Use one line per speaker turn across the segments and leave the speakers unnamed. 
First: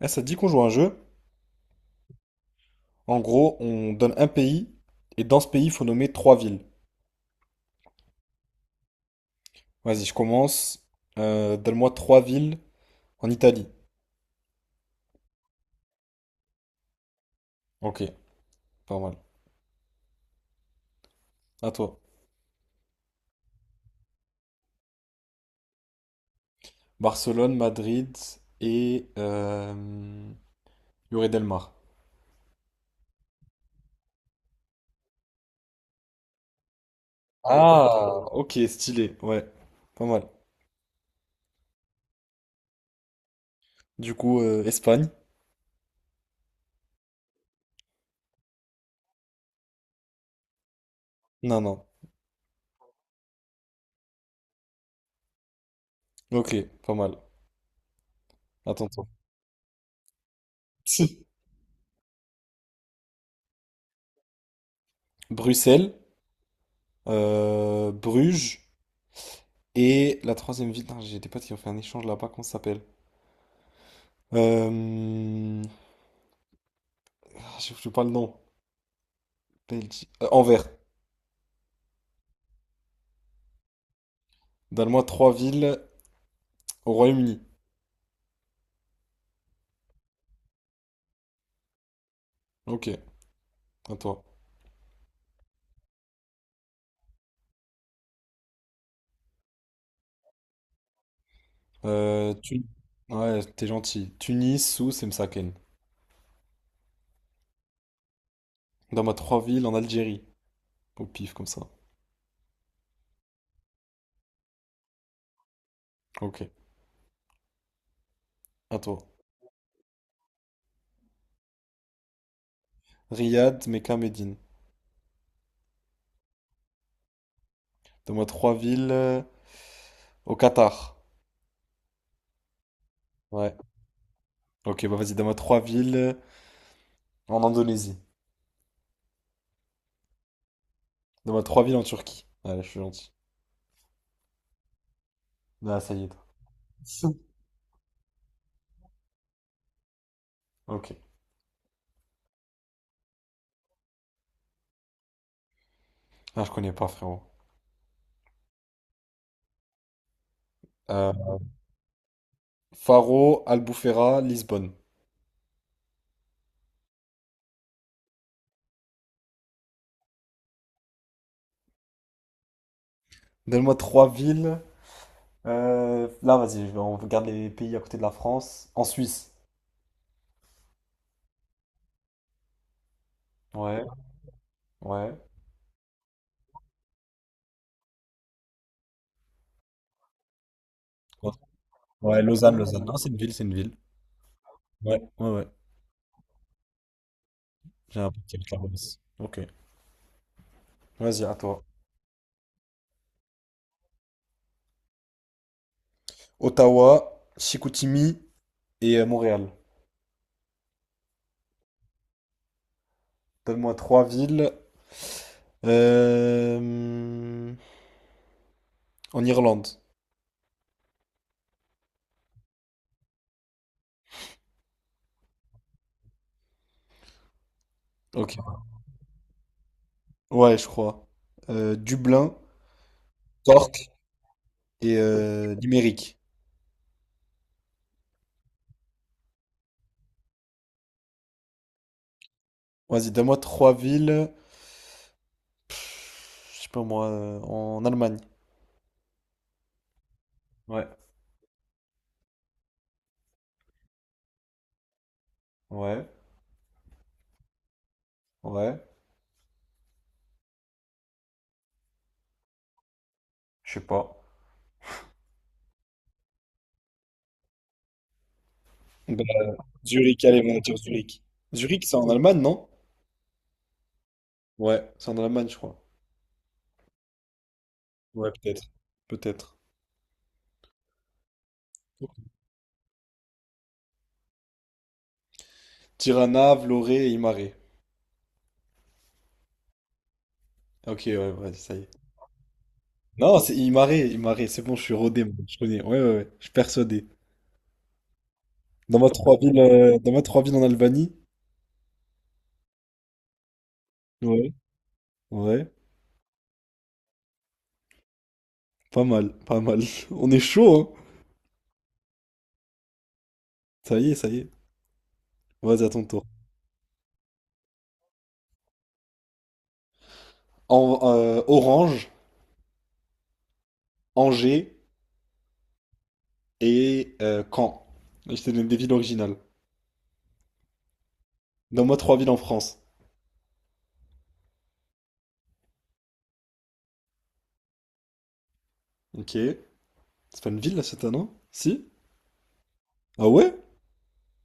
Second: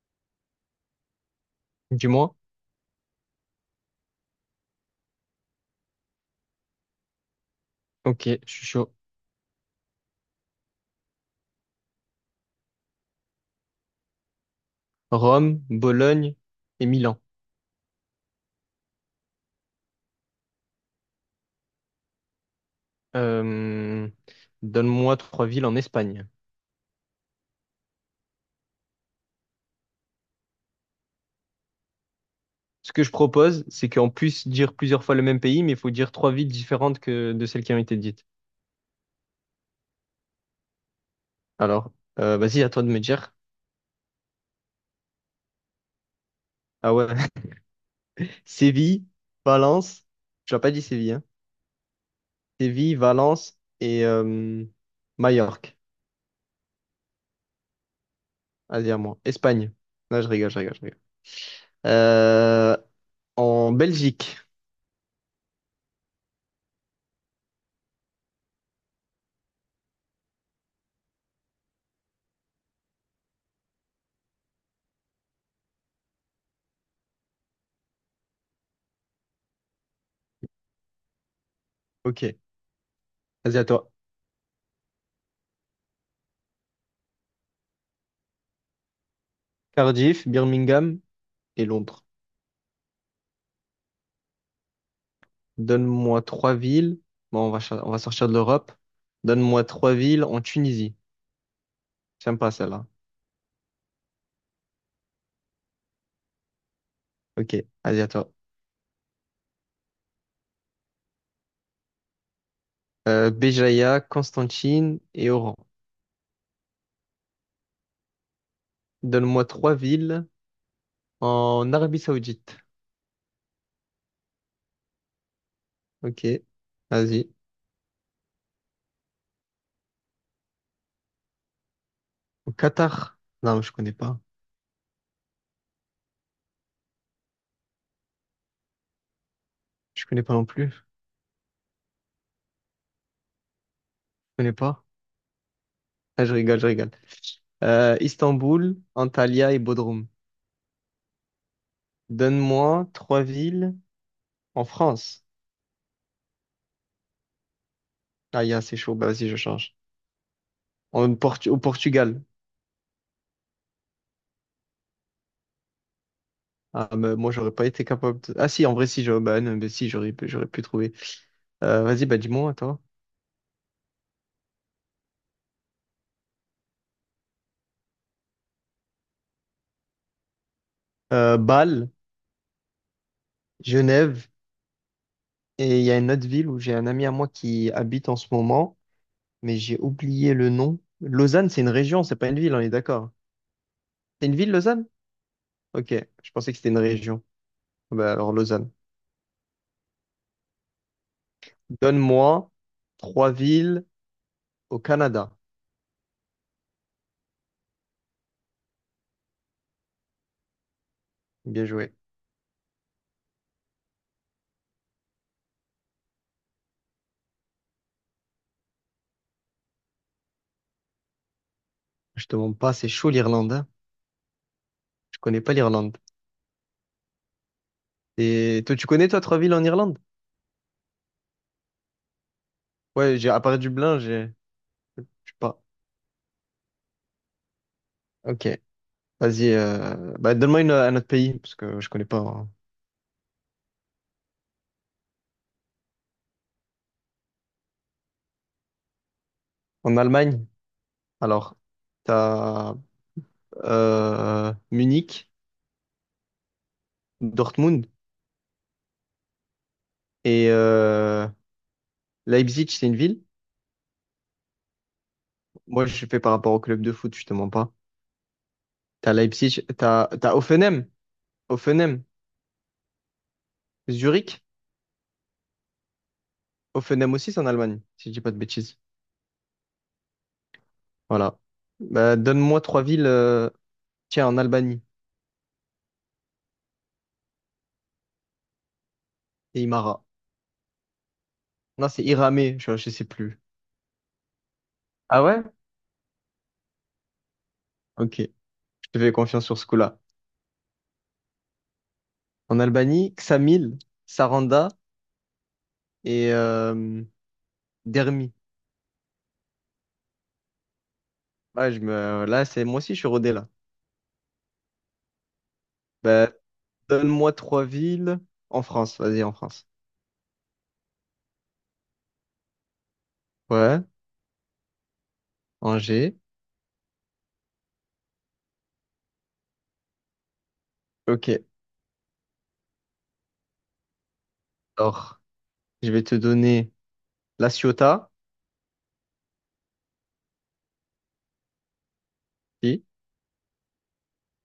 Eh, ça te dit qu'on joue à un jeu?
Dis-moi.
En gros, on donne un pays et dans ce pays, il faut nommer trois villes.
Ok, je suis chaud.
Vas-y, je commence. Donne-moi trois villes en Italie.
Rome, Bologne et Milan.
Ok, pas mal. À toi.
Euh, Donne-moi trois villes en Espagne.
Barcelone, Madrid et Lloret del Mar.
Ce que je propose, c'est qu'on puisse dire plusieurs fois le même pays, mais il faut dire trois villes différentes que de celles qui ont été dites.
Ah, ok, stylé. Ouais, pas mal.
Alors, vas-y, à toi de me dire.
Du coup, Espagne?
Ah ouais. Séville, Valence. Tu n'as pas dit Séville, hein.
Non, non.
Séville, Valence et Majorque.
Ok, pas mal. Attends,
Vas-y, à
toi.
moi. Espagne. Non, je rigole, je rigole, je rigole.
Si.
Euh, En Belgique.
Bruxelles, Bruges et la troisième ville. Non, j'ai des potes qui ont fait un échange là-bas. Comment ça s'appelle? Euh, Je sais pas le nom. Belgique. Anvers.
Ok. Vas-y, à toi.
Donne-moi trois villes au Royaume-Uni.
Cardiff, Birmingham et Londres.
Ok, à toi.
Donne-moi trois villes. Bon, on va, on va sortir de l'Europe. Donne-moi trois villes en Tunisie.
Euh,
J'aime pas
Tun-
celle-là.
Ouais, t'es gentil. Tunis, Sousse et Msaken.
Ok, allez, à toi.
Donne-moi trois villes en Algérie. Au pif, comme ça.
Béjaïa, Constantine et Oran.
Ok, à toi.
Donne-moi trois villes en Arabie Saoudite.
Riyad, Mecca, Médine.
Ok, vas-y.
Donne-moi trois villes au Qatar.
Au Qatar. Non,
Ouais.
mais je connais pas.
Ok, bah vas-y, donne-moi trois villes en Indonésie.
Je connais pas non plus. Je
Donne-moi trois villes en Turquie. Allez, je suis gentil.
connais pas.
Ah, ça y est.
Ah, je rigole, je rigole. Istanbul, Antalya et Bodrum.
Ok.
Donne-moi trois villes en France.
Ah, je connais pas, frérot.
Ah, y'a, c'est chaud. Bah, vas-y, je change.
Euh,
Au Portugal.
Faro, Albufeira, Lisbonne.
Ah, mais moi, j'aurais pas été capable de... Ah si, en vrai, si, j'aurais bah, non, mais si, j'aurais pu trouver. Vas-y, bah dis-moi, toi.
Donne-moi trois villes. Là, vas-y, je vais- On regarde les pays à côté de la France. En Suisse.
Bâle,
Ouais,
Genève,
ouais.
et il y a une autre ville où j'ai un ami à moi qui habite en ce moment, mais j'ai oublié le nom. Lausanne, c'est une région, c'est
Ouais,
pas une ville,
Lausanne,
on est
Lausanne. Non, c'est
d'accord.
une ville, c'est une ville.
C'est une ville, Lausanne?
Ouais, ouais, ouais.
Ok, je pensais que c'était une région. Ah,
J'ai un
bah alors,
petit avec la
Lausanne.
Beauce. Ok. Vas-y, à toi.
Donne-moi trois villes au Canada.
Ottawa, Chicoutimi et Montréal.
Bien joué.
Donne-moi trois villes. Euh, En Irlande.
Je te demande pas, c'est chaud l'Irlande, hein. Je connais pas l'Irlande.
Ok.
Et toi, tu connais, toi, trois villes en Irlande?
Ouais, je crois. Dublin,
Ouais, j'ai, à part
Cork
Dublin, j'ai...
et
Je sais pas.
Limerick.
Ok. Vas-y. Bah, donne-moi un autre pays, parce que je connais pas, hein.
Vas-y, donne-moi trois villes. Pff, je sais pas moi, en Allemagne.
En Allemagne,
Ouais,
alors, t'as Munich,
ouais,
Dortmund
ouais,
et Leipzig, c'est une ville.
je sais pas.
Moi, je fais par rapport au club de foot, justement pas. T'as
Bah,
Leipzig, t'as
Zurich,
t'as
allez, on va dire
Hoffenheim,
Zurich. Zurich, c'est
Hoffenheim,
en Allemagne, non?
Zurich.
Ouais, c'est en Allemagne, je crois.
Hoffenheim aussi, c'est en Allemagne, si je dis pas
Ouais,
de
peut-être.
bêtises.
Peut-être.
Voilà. Bah, donne-moi trois villes. Tiens, en Albanie,
Tirana, Vlorë et Imare.
c'est Imara.
Ok, ouais, vas-y, ça y
Non,
est.
c'est Iramé, je sais
Non,
plus.
c'est Imare, Imare, c'est bon, je suis
Ah
rodé, moi,
ouais?
je connais. Ouais, ouais, ouais, je suis persuadé.
Ok, je te fais confiance sur ce coup-là.
Dans ma trois villes en Albanie.
En Albanie, Ksamil,
Ouais.
Saranda
Ouais,
et Dermi.
pas mal, pas mal. On est chaud, hein.
Ouais, je me... Là, c'est moi aussi, je suis rodé là.
Ça y est. Vas-y, à ton tour.
Bah, donne-moi trois villes en France. Vas-y, en France.
Orange,
Ouais,
Angers
Angers.
et Caen. Là, je te donne des villes originales.
Ok.
Donne-moi trois villes en France.
Alors, je vais te donner La Ciotat.
Ok. C'est pas une ville, là, cette année? Hein? Si?
Si,
Ah ouais?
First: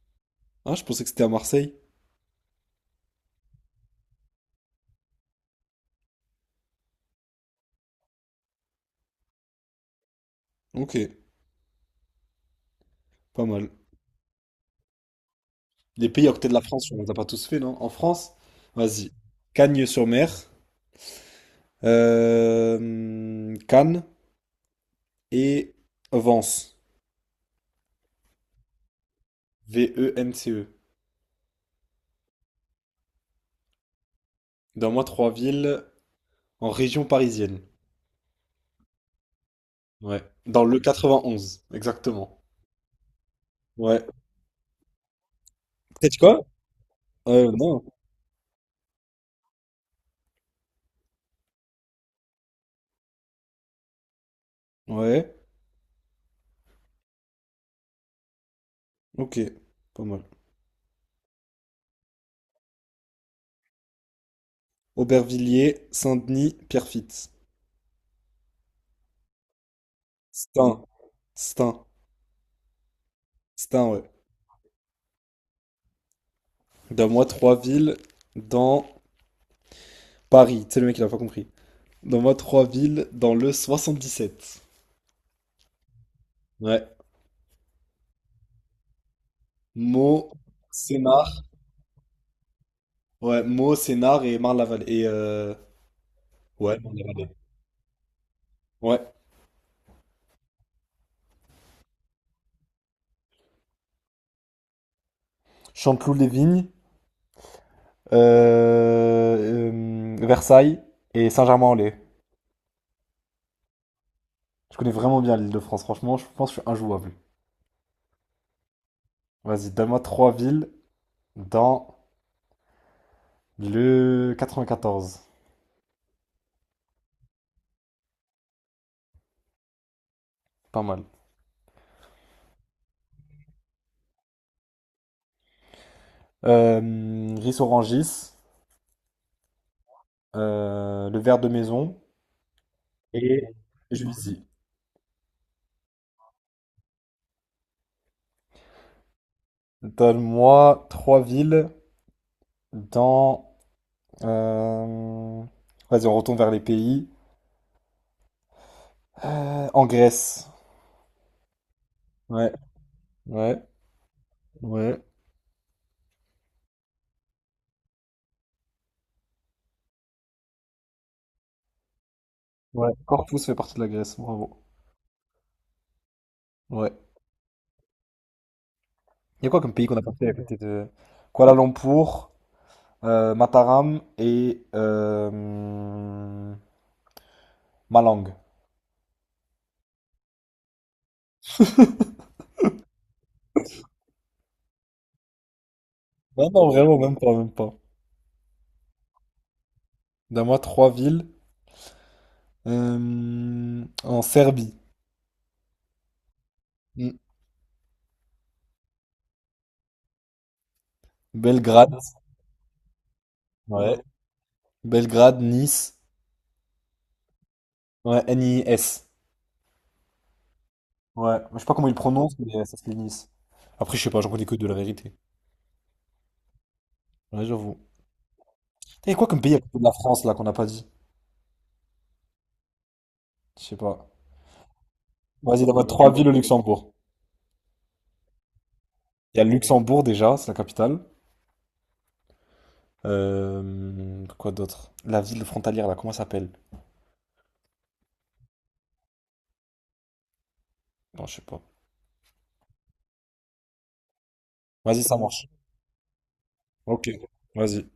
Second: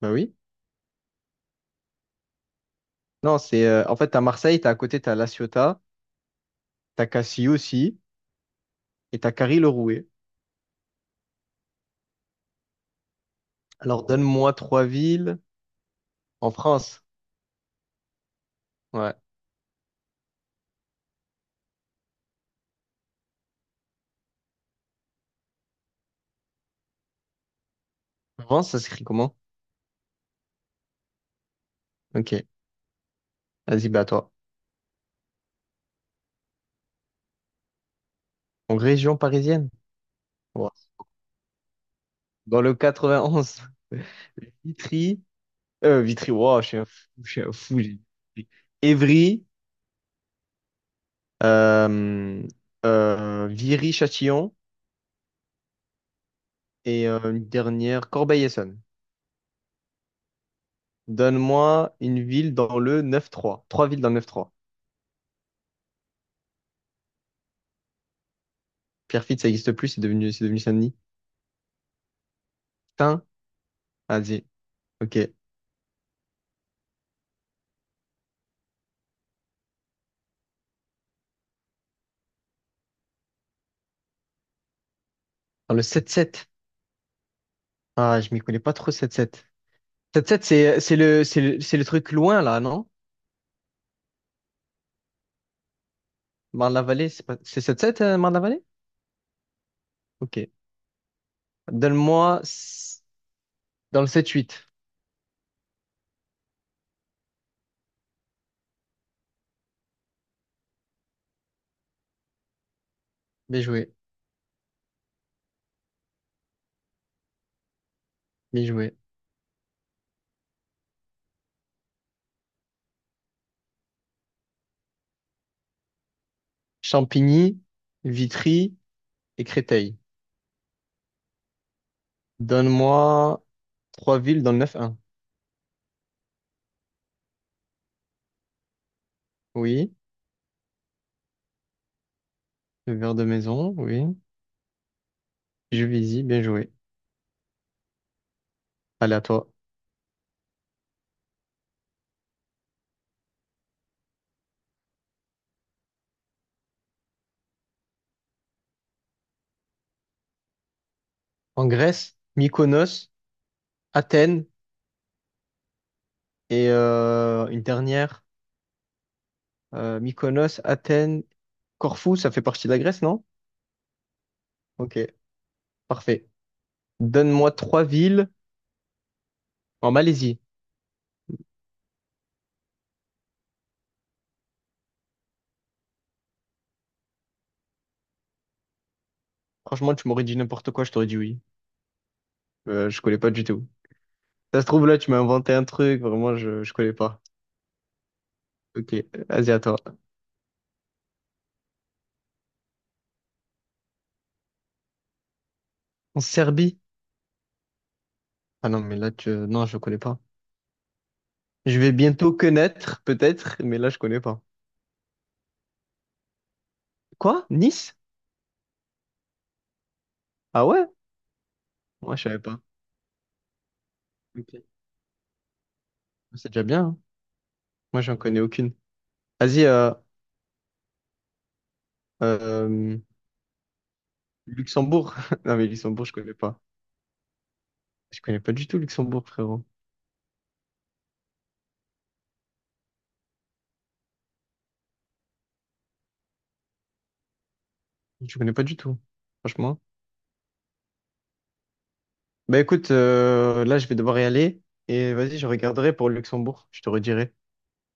bah oui.
Ah, je pensais que c'était à Marseille.
Non, c'est en fait, t'as Marseille, t'as à côté, t'as La Ciotat, t'as Cassis aussi, et t'as Carry-le-Rouet.
Ok, pas mal.
Alors, donne-moi trois villes
Les pays à côté
en
de la France, on
France.
les a pas tous fait, non? En France? Vas-y.
Ouais.
Cagnes-sur-Mer, Cannes et Vence.
France, ça s'écrit comment?
Vence.
Ok. Vas-y, bah à toi.
Donne-moi trois villes en région parisienne.
En région parisienne?
Ouais. Dans le 91, exactement.
Dans le 91,
Ouais.
Vitry,
Peut-être
Vitry,
quoi?
wow, je suis un fou, je suis un fou.
Non.
J'ai dit Évry, euh, Viry-Châtillon
Ouais.
et une dernière, Corbeil-Essonnes.
Ok. Pas mal.
Donne-moi une ville dans le 9-3. Trois villes dans le 9-3.
Aubervilliers, Saint-Denis, Pierrefitte.
Pierrefitte, ça n'existe plus, c'est devenu
Stains,
Saint-Denis.
Stains,
Tain,
Stains, ouais.
vas-y, ok.
Donne-moi trois villes dans Paris. C'est le mec, il a pas compris. Donne-moi trois villes dans le 77.
Dans le 7-7.
Ouais.
Ah, je m'y connais pas trop 7-7.
Meaux,
7-7, c'est le, c'est
Sénart.
le, c'est le truc loin là, non?
Ouais, Meaux, Sénart et Marne-la-Vallée. Et ouais,
Marne-la-Vallée, c'est
Marne-la-Vallée.
pas, c'est 7-7, Marne-la-Vallée?
Ouais.
Ok. Donne-moi s- Dans le sept-huit.
Chanteloup-les-Vignes, Versailles et Saint-Germain-en-Laye.
Bien joué,
Je connais vraiment bien l'Île-de-France, franchement, je pense que je suis injouable.
bien joué.
Vas-y, donne-moi trois villes dans le 94.
Champigny, Vitry et Créteil.
Pas mal.
Donne-moi trois villes dans le neuf-un.
Riz Orangis,
Oui,
le verre de maison
le verre de
et
maison, oui.
Juicy.
Juvisy, bien joué. Allez, à toi.
Donne-moi trois villes dans. euh, Vas-y, on retourne vers les pays. En Grèce.
En Grèce,
Ouais,
Mykonos,
ouais,
Athènes
ouais,
et une dernière. Mykonos, Athènes, Corfou, ça fait partie de la
ouais.
Grèce, non?
Corpus fait partie de la Grèce, bravo.
Ok, parfait.
Ouais.
Donne-moi trois villes
Il y a quoi comme pays
en
qu'on a passé à
Malaisie.
côté de Kuala Lumpur, Mataram et Malang.
Franchement, tu m'aurais dit n'importe quoi, je t'aurais dit oui. Je connais pas du tout. Ça se trouve, là, tu m'as inventé un truc, vraiment,
Non,
je,
non,
je connais
vraiment, même
pas.
pas, même pas.
Ok, vas-y, à toi.
Donne-moi trois villes. En Serbie.
En Serbie?
Mm.
Ah non, mais là, tu... non, je connais pas. Je vais
Belgrade.
bientôt connaître, peut-être, mais là, je
Ouais.
connais pas.
Belgrade, Nice.
Quoi? Nice?
Ouais, Nis.
Ah ouais?
Ouais. Je sais pas comment ils le
Moi, je
prononcent,
savais pas.
mais ça s'écrit Nice. Après, je sais pas, j'en connais que
Ok.
de la vérité.
C'est déjà bien, hein.
Ouais, j'avoue.
Moi, j'en connais aucune.
Il y a quoi comme pays à
Vas-y,
côté de la France, là, qu'on n'a pas dit?
euh,
Je sais pas.
Luxembourg. Non,
Vas-y,
mais
donne-moi
Luxembourg,
trois
je
villes au
connais pas.
Luxembourg.
Je connais pas du tout Luxembourg,
Il y a le
frérot.
Luxembourg, déjà, c'est la capitale. Quoi d'autre? La ville frontalière, là, comment ça s'appelle?
Je connais pas du tout, franchement.
Bon, je sais pas.
Bah écoute, là, je vais devoir y aller.
Vas-y,
Et
ça
vas-y, je
marche.
regarderai pour Luxembourg. Je te
Ok.
redirai.
Vas-y.